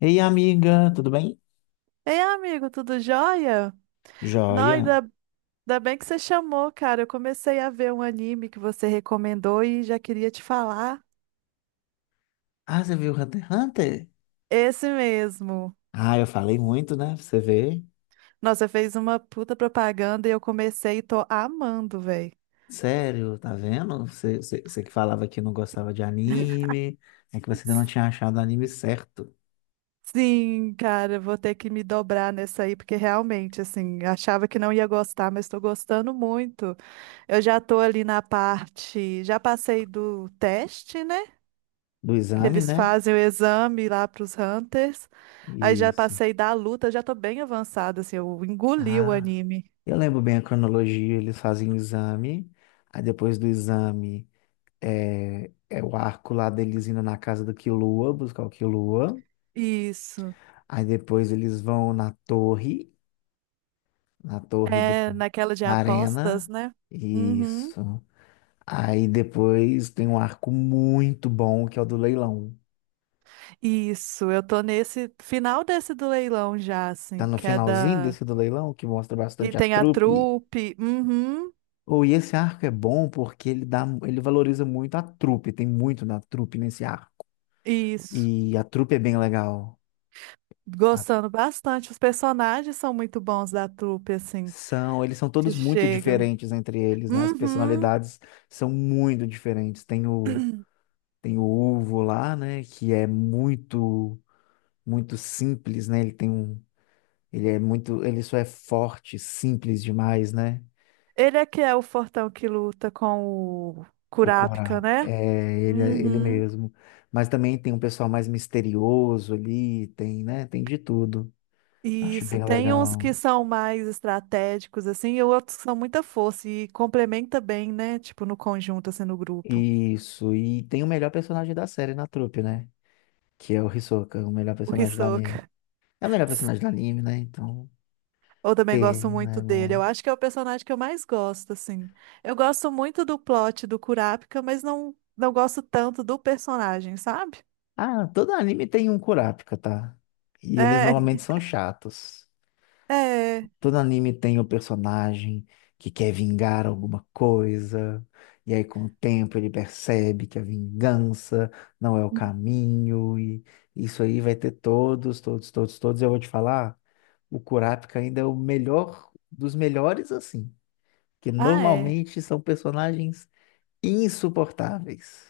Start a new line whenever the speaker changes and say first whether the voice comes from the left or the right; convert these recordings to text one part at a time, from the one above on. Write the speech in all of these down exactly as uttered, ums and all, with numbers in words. left: Ei, amiga, tudo bem?
right: Ei, amigo, tudo jóia? Não,
left: Joia.
right: ainda, ainda bem que você chamou, cara. Eu comecei a ver um anime que você recomendou e já queria te falar.
left: Ah, você viu Hunter x Hunter?
right: Esse mesmo.
left: Ah, eu falei muito, né? Pra você vê?
right: Nossa, fez uma puta propaganda e eu comecei e tô amando, velho.
left: Sério, tá vendo? Você, você, você que falava que não gostava de anime, é que você ainda não tinha achado o anime certo
right: Sim, cara, vou ter que me dobrar nessa aí, porque realmente, assim, achava que não ia gostar, mas tô gostando muito. Eu já tô ali na parte, já passei do teste, né?
left: do
right: Que
left: exame,
right: eles
left: né?
right: fazem o exame lá para os Hunters. Aí já
left: Isso.
right: passei da luta, já tô bem avançada, assim, eu engoli o
left: Ah,
right: anime.
left: eu lembro bem a cronologia, eles fazem o exame, aí depois do exame é, é o arco lá deles indo na casa do Killua, buscar o Killua,
right: Isso.
left: aí depois eles vão na torre. Na torre do...
right: É naquela de
left: Na
right: apostas,
left: arena.
right: né? Uhum.
left: Isso. Aí depois tem um arco muito bom, que é o do leilão.
right: Isso, eu tô nesse final desse do leilão já,
left: Tá
right: assim,
left: no
right: que é
left: finalzinho
right: da.
left: desse do leilão, que mostra
right: Que
left: bastante a
right: tem a
left: trupe.
right: trupe. Uhum.
left: Ou e esse arco é bom porque ele dá, ele valoriza muito a trupe, tem muito na trupe nesse arco.
right: Isso.
left: E a trupe é bem legal. A-
right: Gostando bastante. Os personagens são muito bons da trupe, assim,
left: são, eles são
right: que
left: todos muito
right: chegam.
left: diferentes entre eles, né? As
right: Uhum.
left: personalidades são muito diferentes. Tem o, tem o Uvo lá, né? Que é muito muito simples, né? Ele tem um, ele é muito, ele só é forte, simples demais, né?
right: Ele é que é o fortão que luta com o
left: O Corá,
right: Kurapika, né?
left: é, ele, é- ele
right: Uhum.
left: mesmo. Mas também tem um pessoal mais misterioso ali, tem, né? Tem de tudo. Acho
right: Isso,
left: bem
right: tem uns que
left: legal.
right: são mais estratégicos, assim, e outros que são muita força e complementa bem, né? Tipo, no conjunto, assim, no grupo.
left: Isso, e tem o melhor personagem da série na trupe, né? Que é o Hisoka, o melhor
right: O
left: personagem do anime.
right: Hisoka.
left: É o melhor personagem do
right: Sim.
left: anime, né? Então,
right: Eu também gosto
left: tem,
right: muito
left: né,
right: dele. Eu
left: bom.
right: acho que é o personagem que eu mais gosto, assim. Eu gosto muito do plot do Kurapika, mas não, não gosto tanto do personagem, sabe?
left: Ah, todo anime tem um Kurapika, tá? E eles
right: É,
left: normalmente são chatos.
right: é.
left: Todo anime tem o personagem que quer vingar alguma coisa, e aí com o tempo ele percebe que a vingança não é o caminho, e isso aí vai ter todos, todos, todos, todos. Eu vou te falar, o Kurapika ainda é o melhor dos melhores, assim, que
right: Ah, é.
left: normalmente são personagens insuportáveis.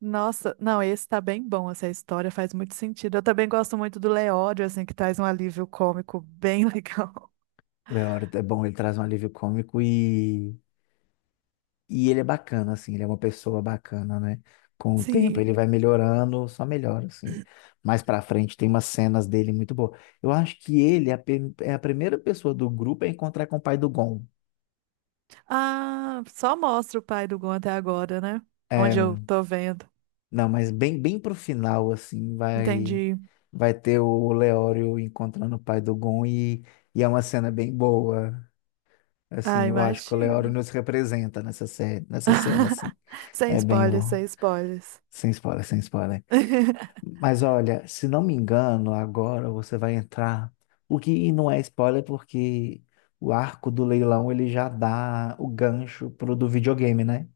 right: Nossa, não, esse tá bem bom, essa história faz muito sentido. Eu também gosto muito do Leódio, assim, que traz um alívio cômico bem legal.
left: Leório é bom, ele traz um alívio cômico e E ele é bacana, assim, ele é uma pessoa bacana, né? Com o tempo
right: Sim.
left: ele vai melhorando, só melhora, assim. Mais pra frente tem umas cenas dele muito boas. Eu acho que ele é a, pe- é a primeira pessoa do grupo a encontrar com o pai do Gon.
right: Ah, só mostra o pai do Gon até agora, né?
left: É,
right: Onde eu tô vendo.
left: não, mas bem, bem pro final, assim, vai
right: Entendi.
left: vai ter o Leório encontrando o pai do Gon e, e é uma cena bem boa.
right: Ah,
left: Assim, eu acho que o Leório
right: imagino.
left: nos representa nessa série, nessa cena, assim.
right: Sem
left: É bem,
right: spoilers,
left: vou-
right: sem spoilers.
left: Sem spoiler, sem spoiler. Mas olha, se não me engano, agora você vai entrar. O que e não é spoiler, porque o arco do leilão ele já dá o gancho pro do videogame, né?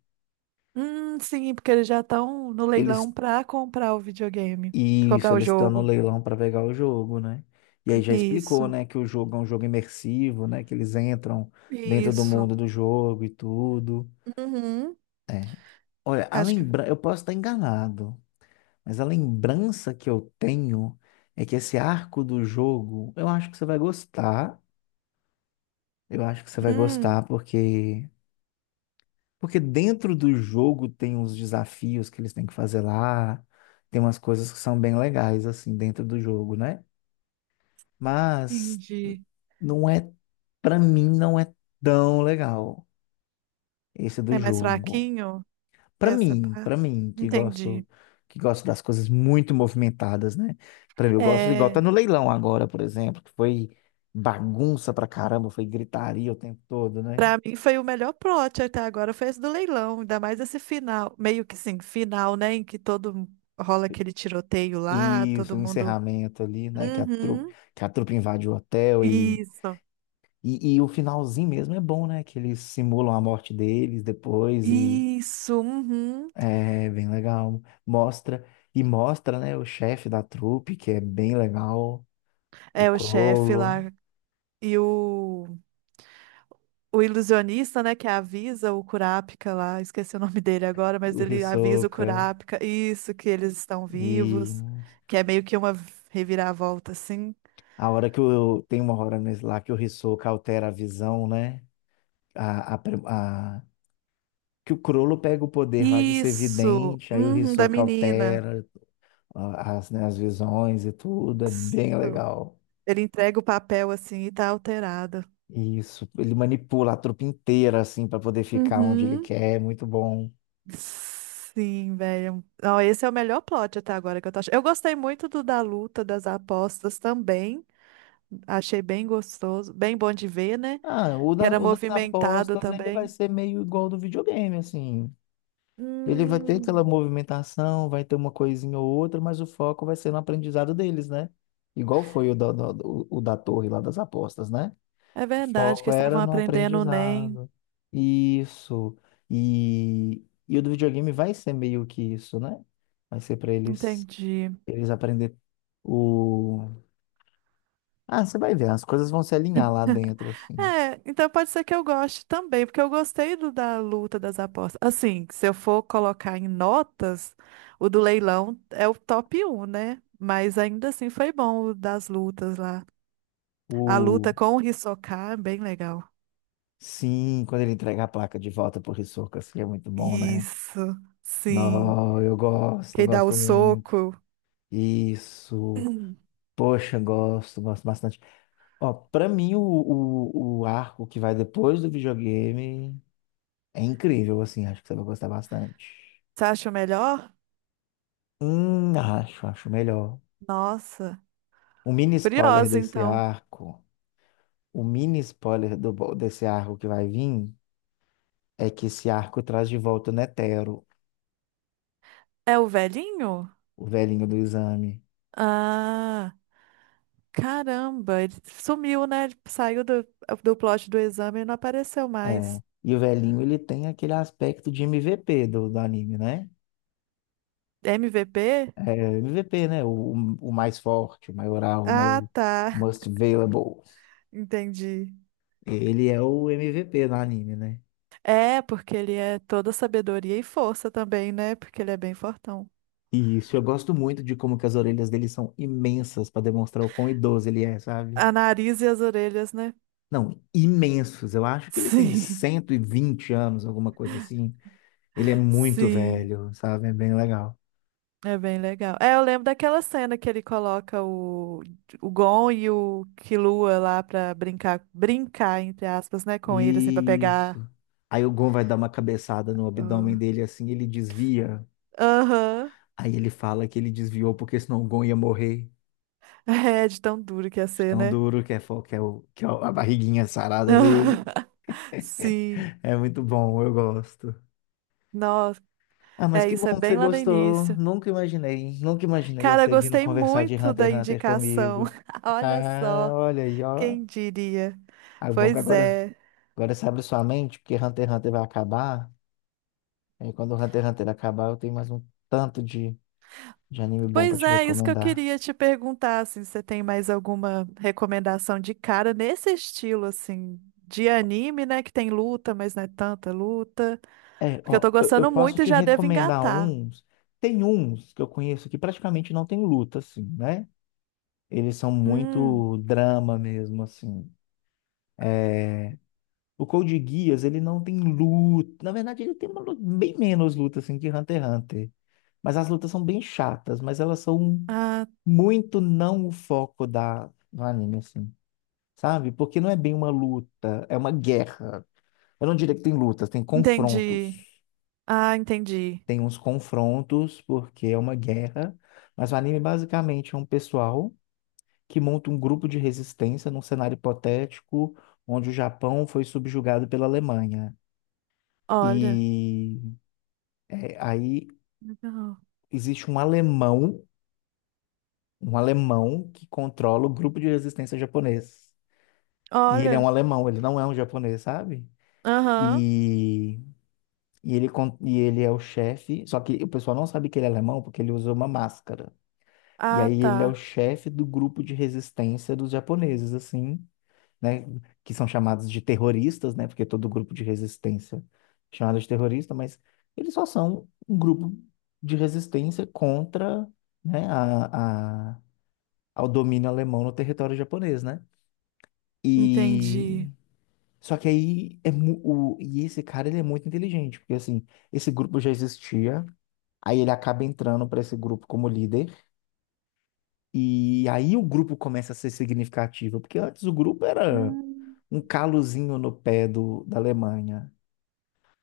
right: Hum, sim, porque eles já estão no leilão
left: Eles.
right: pra comprar o videogame, pra
left: Isso,
right: comprar o
left: eles estão no
right: jogo.
left: leilão para pegar o jogo, né? E aí já explicou,
right: Isso,
left: né, que o jogo é um jogo imersivo, né? Que eles entram dentro do
right: isso.
left: mundo do jogo e tudo.
right: Uhum,
left: É. Olha, a
right: acho que.
left: lembra... eu posso estar enganado, mas a lembrança que eu tenho é que esse arco do jogo, eu acho que você vai gostar. Eu acho que você vai
right: Hum,
left: gostar porque porque dentro do jogo tem uns desafios que eles têm que fazer lá, tem umas coisas que são bem legais assim dentro do jogo, né? Mas
right: entendi.
left: não é, pra mim não é tão legal esse do
right: É mais
left: jogo.
right: fraquinho
left: Pra
right: essa
left: mim,
right: parte?
left: pra mim que
right: Entendi.
left: gosto que gosto das coisas muito movimentadas, né? Pra mim eu gosto igual tá
right: É,
left: no leilão agora, por exemplo, que foi bagunça pra caramba, foi gritaria o tempo todo, né?
right: para mim foi o melhor plot até agora, foi esse do leilão, ainda mais esse final, meio que sim, final, né, em que todo rola aquele tiroteio lá,
left: Isso,
right: todo
left: o
right: mundo.
left: encerramento ali, né? Que a trupe,
right: Uhum.
left: que a trupe invade o hotel e,
right: Isso.
left: e, e o finalzinho mesmo é bom, né? Que eles simulam a morte deles depois e
right: Isso, uhum.
left: é bem legal. Mostra, e mostra, né, o chefe da trupe, que é bem legal, o
right: É o chefe
left: Crollo,
right: lá e o o ilusionista, né, que avisa o Kurapika lá, esqueci o nome dele agora, mas
left: o
right: ele avisa o
left: Hisoka.
right: Kurapika, isso, que eles estão
left: E
right: vivos, que é meio que uma reviravolta, assim.
left: a hora que o tem uma hora nesse lá que o Hisoka altera a visão, né? A, a, pre- a- que o Crollo pega o poder lá de ser
right: Isso,
left: vidente, aí o
right: uhum, da
left: Hisoka
right: menina.
left: altera, a- as, né, as visões e tudo, é
right: Isso.
left: bem legal.
right: Ele entrega o papel, assim, e tá alterado.
left: Isso, ele manipula a trupe inteira, assim, para poder ficar onde ele
right: Uhum.
left: quer, é muito bom.
right: Sim, velho. Não, esse é o melhor plot até agora que eu tô achando. Eu gostei muito do da luta, das apostas também. Achei bem gostoso, bem bom de ver, né?
left: Ah, o,
right: Que
left: da,
right: era
left: o das
right: movimentado
left: apostas, ele vai
right: também.
left: ser meio igual ao do videogame, assim. Ele vai ter aquela
right: Hum,
left: movimentação, vai ter uma coisinha ou outra, mas o foco vai ser no aprendizado deles, né? Igual foi o, da- da- o, o da torre lá das apostas, né?
right: é
left: O
right: verdade que
left: foco era
right: estavam
left: no
right: aprendendo o N E M.
left: aprendizado. Isso. E, e o do videogame vai ser meio que isso, né? Vai ser para eles
right: Entendi.
left: eles aprender o. Ah, você vai ver, as coisas vão se alinhar lá dentro assim.
right: É, então pode ser que eu goste também, porque eu gostei do da luta das apostas. Assim, se eu for colocar em notas, o do leilão é o top um, né? Mas ainda assim foi bom o das lutas lá. A luta
left: O
right: com o Hisoka é bem legal.
left: Sim, quando ele entrega a placa de volta pro Hisoka, assim é muito bom, né?
right: Isso, sim.
left: Não, eu gosto,
right: Quem dá o
left: gosto muito.
right: soco.
left: Isso. Poxa, gosto, gosto bastante. Ó, para mim o, o, o arco que vai depois do videogame é incrível, assim, acho que você vai gostar bastante.
right: Você acha o melhor?
left: Hum, acho, acho melhor.
right: Nossa,
left: O mini spoiler
right: curiosa
left: desse
right: então.
left: arco, o mini spoiler do, bo- desse arco que vai vir, é que esse arco traz de volta o Netero,
right: É o velhinho?
left: o velhinho do exame.
right: Ah, caramba, ele sumiu, né? Ele saiu do, do plot do exame e não apareceu
left: É.
right: mais.
left: E o velhinho, ele tem aquele aspecto de M V P do, do anime, né?
right: M V P?
left: É, M V P, né? O, o mais forte, o maioral, né?
right: Ah,
left: O
right: tá.
left: most valuable.
right: Entendi.
left: Ele é o M V P do anime, né?
right: É, porque ele é toda sabedoria e força também, né? Porque ele é bem fortão.
left: Isso, eu gosto muito de como que as orelhas dele são imensas para demonstrar o quão idoso ele é, sabe?
right: A nariz e as orelhas, né?
left: Não, imensos. Eu acho que ele tem
right: Sim,
left: cento e vinte anos, alguma coisa assim. Ele é muito
right: sim.
left: velho, sabe? É bem legal.
right: É bem legal. É, eu lembro daquela cena que ele coloca o, o Gon e o Killua lá pra brincar, brincar, entre aspas, né, com ele, assim, pra pegar.
left: Isso. Aí o Gon vai dar uma cabeçada no abdômen dele assim, ele desvia.
right: Aham.
left: Aí ele fala que ele desviou porque senão o Gon ia morrer.
right: É de tão duro que ia
left: De
right: ser,
left: tão
right: né?
left: duro que é, fo- que é, o, que é a barriguinha sarada dele.
right: Sim.
left: É muito bom, eu gosto.
right: Nossa,
left: Ah, mas
right: é
left: que
right: isso, é
left: bom que você
right: bem lá no
left: gostou.
right: início.
left: Nunca imaginei, nunca imaginei
right: Cara, eu
left: você vindo
right: gostei
left: conversar de
right: muito
left: Hunter
right: da
left: x Hunter
right: indicação.
left: comigo.
right: Olha
left: Ah,
right: só,
left: olha aí, ó.
right: quem diria?
left: Ah, bom que
right: Pois
left: agora,
right: é.
left: agora você abre sua mente, porque Hunter x Hunter vai acabar. Aí quando o Hunter x Hunter acabar, eu tenho mais um tanto de, de anime bom pra
right: Pois
left: te
right: é, isso que eu
left: recomendar.
right: queria te perguntar, assim, se você tem mais alguma recomendação de cara nesse estilo, assim, de anime, né, que tem luta, mas não é tanta luta,
left: É,
right: porque eu tô
left: ó, eu, eu
right: gostando
left: posso
right: muito e
left: te
right: já devo
left: recomendar
right: engatar.
left: uns. Tem uns que eu conheço que praticamente não tem luta, assim, né? Eles são
right: Hum,
left: muito drama mesmo, assim. O Code Geass, ele não tem luta. Na verdade, ele tem uma luta, bem menos luta assim que Hunter x Hunter. Mas as lutas são bem chatas, mas elas são
right: ah,
left: muito não o foco da do anime assim, sabe? Porque não é bem uma luta, é uma guerra. Eu não diria que tem lutas, tem confrontos.
right: entendi. Ah, entendi.
left: Tem uns confrontos porque é uma guerra, mas o anime basicamente é um pessoal que monta um grupo de resistência num cenário hipotético onde o Japão foi subjugado pela Alemanha.
right: Olha,
left: E, é, aí
right: legal.
left: existe um alemão, um alemão que controla o grupo de resistência japonês. E ele é
right: Olha,
left: um alemão, ele não é um japonês, sabe?
right: aham.
left: E, e, ele, con- e ele é o chefe, só que o pessoal não sabe que ele é alemão porque ele usa uma máscara. E
right: Ah,
left: aí ele é o
right: tá.
left: chefe do grupo de resistência dos japoneses, assim, né, que são chamados de terroristas, né, porque todo grupo de resistência é chamado de terrorista, mas eles só são um grupo de resistência contra, né, a, a, ao domínio alemão no território japonês, né? E
right: Entendi.
left: só que aí, é mu- o, e esse cara ele é muito inteligente, porque assim, esse grupo já existia, aí ele acaba entrando para esse grupo como líder. E aí o grupo começa a ser significativo, porque antes o grupo era
right: Hum.
left: um calozinho no pé do, da Alemanha.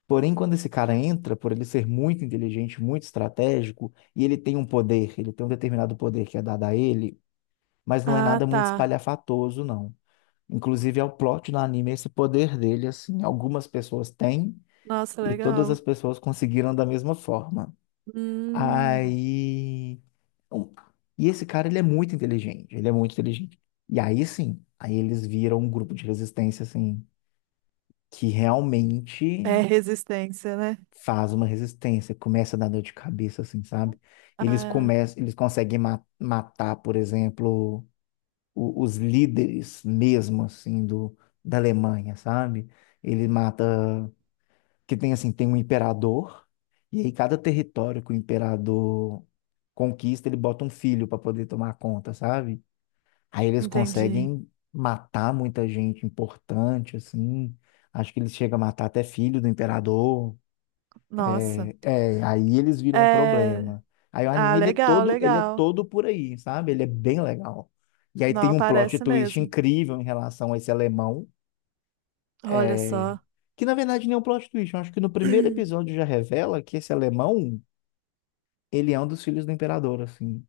left: Porém, quando esse cara entra, por ele ser muito inteligente, muito estratégico, e ele tem um poder, ele tem um determinado poder que é dado a ele, mas não é
right: Ah,
left: nada muito
right: tá.
left: espalhafatoso, não. Inclusive, é o plot no anime esse poder dele, assim, algumas pessoas têm
right: Nossa,
left: e todas as
right: legal.
left: pessoas conseguiram da mesma forma.
right: Hum,
left: Aí. um- E esse cara, ele é muito inteligente, ele é muito inteligente. E aí sim, aí eles viram um grupo de resistência, assim, que realmente
right: é resistência, né?
left: faz uma resistência, começa a dar dor de cabeça, assim, sabe? Eles
right: Ah,
left: começam, eles conseguem ma- matar, por exemplo, o- os líderes mesmo, assim, do, da Alemanha, sabe? Ele mata. Que tem assim, tem um imperador, e aí cada território que o imperador conquista, ele bota um filho para poder tomar conta, sabe? Aí eles
right: entendi.
left: conseguem matar muita gente importante, assim. Acho que eles chegam a matar até filho do imperador.
right: Nossa.
left: É, é, aí eles viram um
right: É.
left: problema. Aí o
right: Ah,
left: anime ele é
right: legal,
left: todo, ele é
right: legal.
left: todo por aí, sabe? Ele é bem legal. E aí tem
right: Não,
left: um plot
right: parece
left: twist
right: mesmo.
left: incrível em relação a esse alemão
right: Olha
left: é,
right: só.
left: Que na verdade nem é um plot twist. Eu acho que no primeiro episódio já revela que esse alemão, ele é um dos filhos do imperador, assim.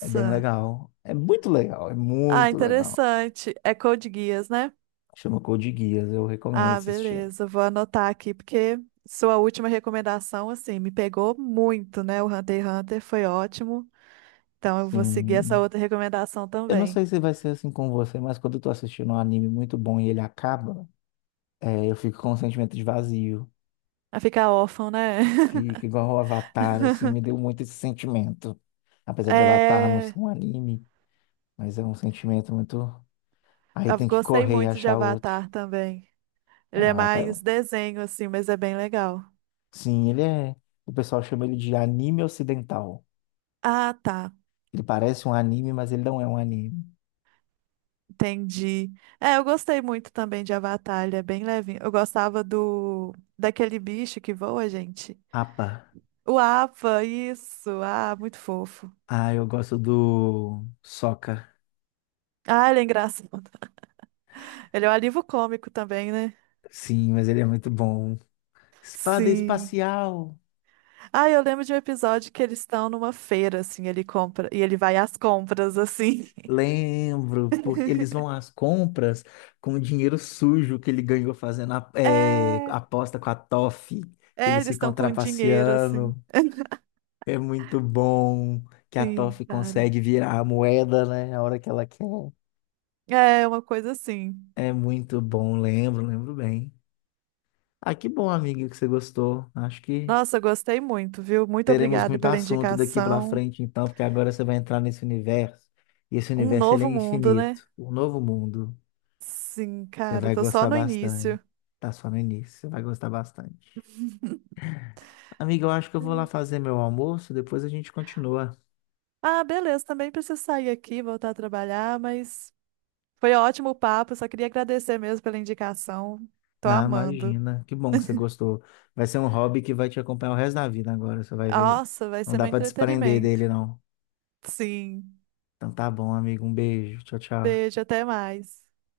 left: É bem legal. É muito legal, é
right: Ah,
left: muito legal.
right: interessante. É Code Geass, né?
left: Chama Code Geass, eu recomendo
right: Ah,
left: assistir.
right: beleza. Vou anotar aqui, porque sua última recomendação, assim, me pegou muito, né? O Hunter x Hunter foi ótimo. Então, eu vou seguir essa
left: Sim.
right: outra recomendação
left: Eu não
right: também.
left: sei se vai ser assim com você, mas quando eu tô assistindo um anime muito bom e ele acaba, é, eu fico com um sentimento de vazio.
right: A ficar órfão, né?
left: Fica igual o Avatar, assim, me deu muito esse sentimento. Apesar de Avatar não
right: É.
left: ser um anime, mas é um sentimento muito. Aí
right: Eu
left: tem que
right: gostei
left: correr e
right: muito de
left: achar
right: Avatar
left: outro.
right: também.
left: É,
right: Ele é
left: ah, tá-
right: mais desenho, assim, mas é bem legal.
left: sim, ele é. O pessoal chama ele de anime ocidental.
right: Ah, tá.
left: Ele parece um anime, mas ele não é um anime.
right: Entendi. É, eu gostei muito também de Avatar. Ele é bem levinho. Eu gostava do. Daquele bicho que voa, gente.
left: Apa.
right: O Apa, isso. Ah, muito fofo.
left: Ah, eu gosto do Sokka.
right: Ah, ele é engraçado. Ele é um alívio cômico também, né?
left: Sim, mas ele é muito bom. Espada
right: Sim.
left: espacial.
right: Ah, eu lembro de um episódio que eles estão numa feira, assim, ele compra e ele vai às compras, assim.
left: Lembro, porque eles vão às compras com o dinheiro sujo que ele ganhou fazendo a, é,
right: É,
left: aposta com a Toff.
right: é,
left: Eles
right: eles estão
left: ficam
right: com dinheiro, assim.
left: trapaceando. É muito bom que a
right: Sim,
left: Toff
right: cara.
left: consegue virar a moeda, né? A hora que ela quer.
right: É uma coisa assim.
left: É muito bom, lembro, lembro bem. Ah, que bom, amigo, que você gostou. Acho que
right: Nossa, gostei muito, viu? Muito
left: teremos
right: obrigada
left: muito
right: pela
left: assunto daqui para
right: indicação.
left: frente, então, porque agora você vai entrar nesse universo, e esse
right: Um
left: universo ele é
right: novo mundo, né?
left: infinito. O novo mundo,
right: Sim,
left: você
right: cara,
left: vai
right: tô só
left: gostar
right: no
left: bastante.
right: início.
left: Tá só no início, você vai gostar bastante. Amigo, eu acho que eu vou lá fazer meu almoço, depois a gente continua.
right: Ah, beleza, também preciso sair aqui, voltar a trabalhar, mas foi ótimo o papo, só queria agradecer mesmo pela indicação. Tô
left: Na,
right: amando.
left: imagina, que bom que você gostou. Vai ser um hobby que vai te acompanhar o resto da vida agora, você vai ver.
right: Nossa, vai
left: Não
right: ser
left: dá
right: meu
left: para desprender
right: entretenimento.
left: dele, não.
right: Sim.
left: Então tá bom, amigo, um beijo. Tchau, tchau.
right: Beijo, até mais.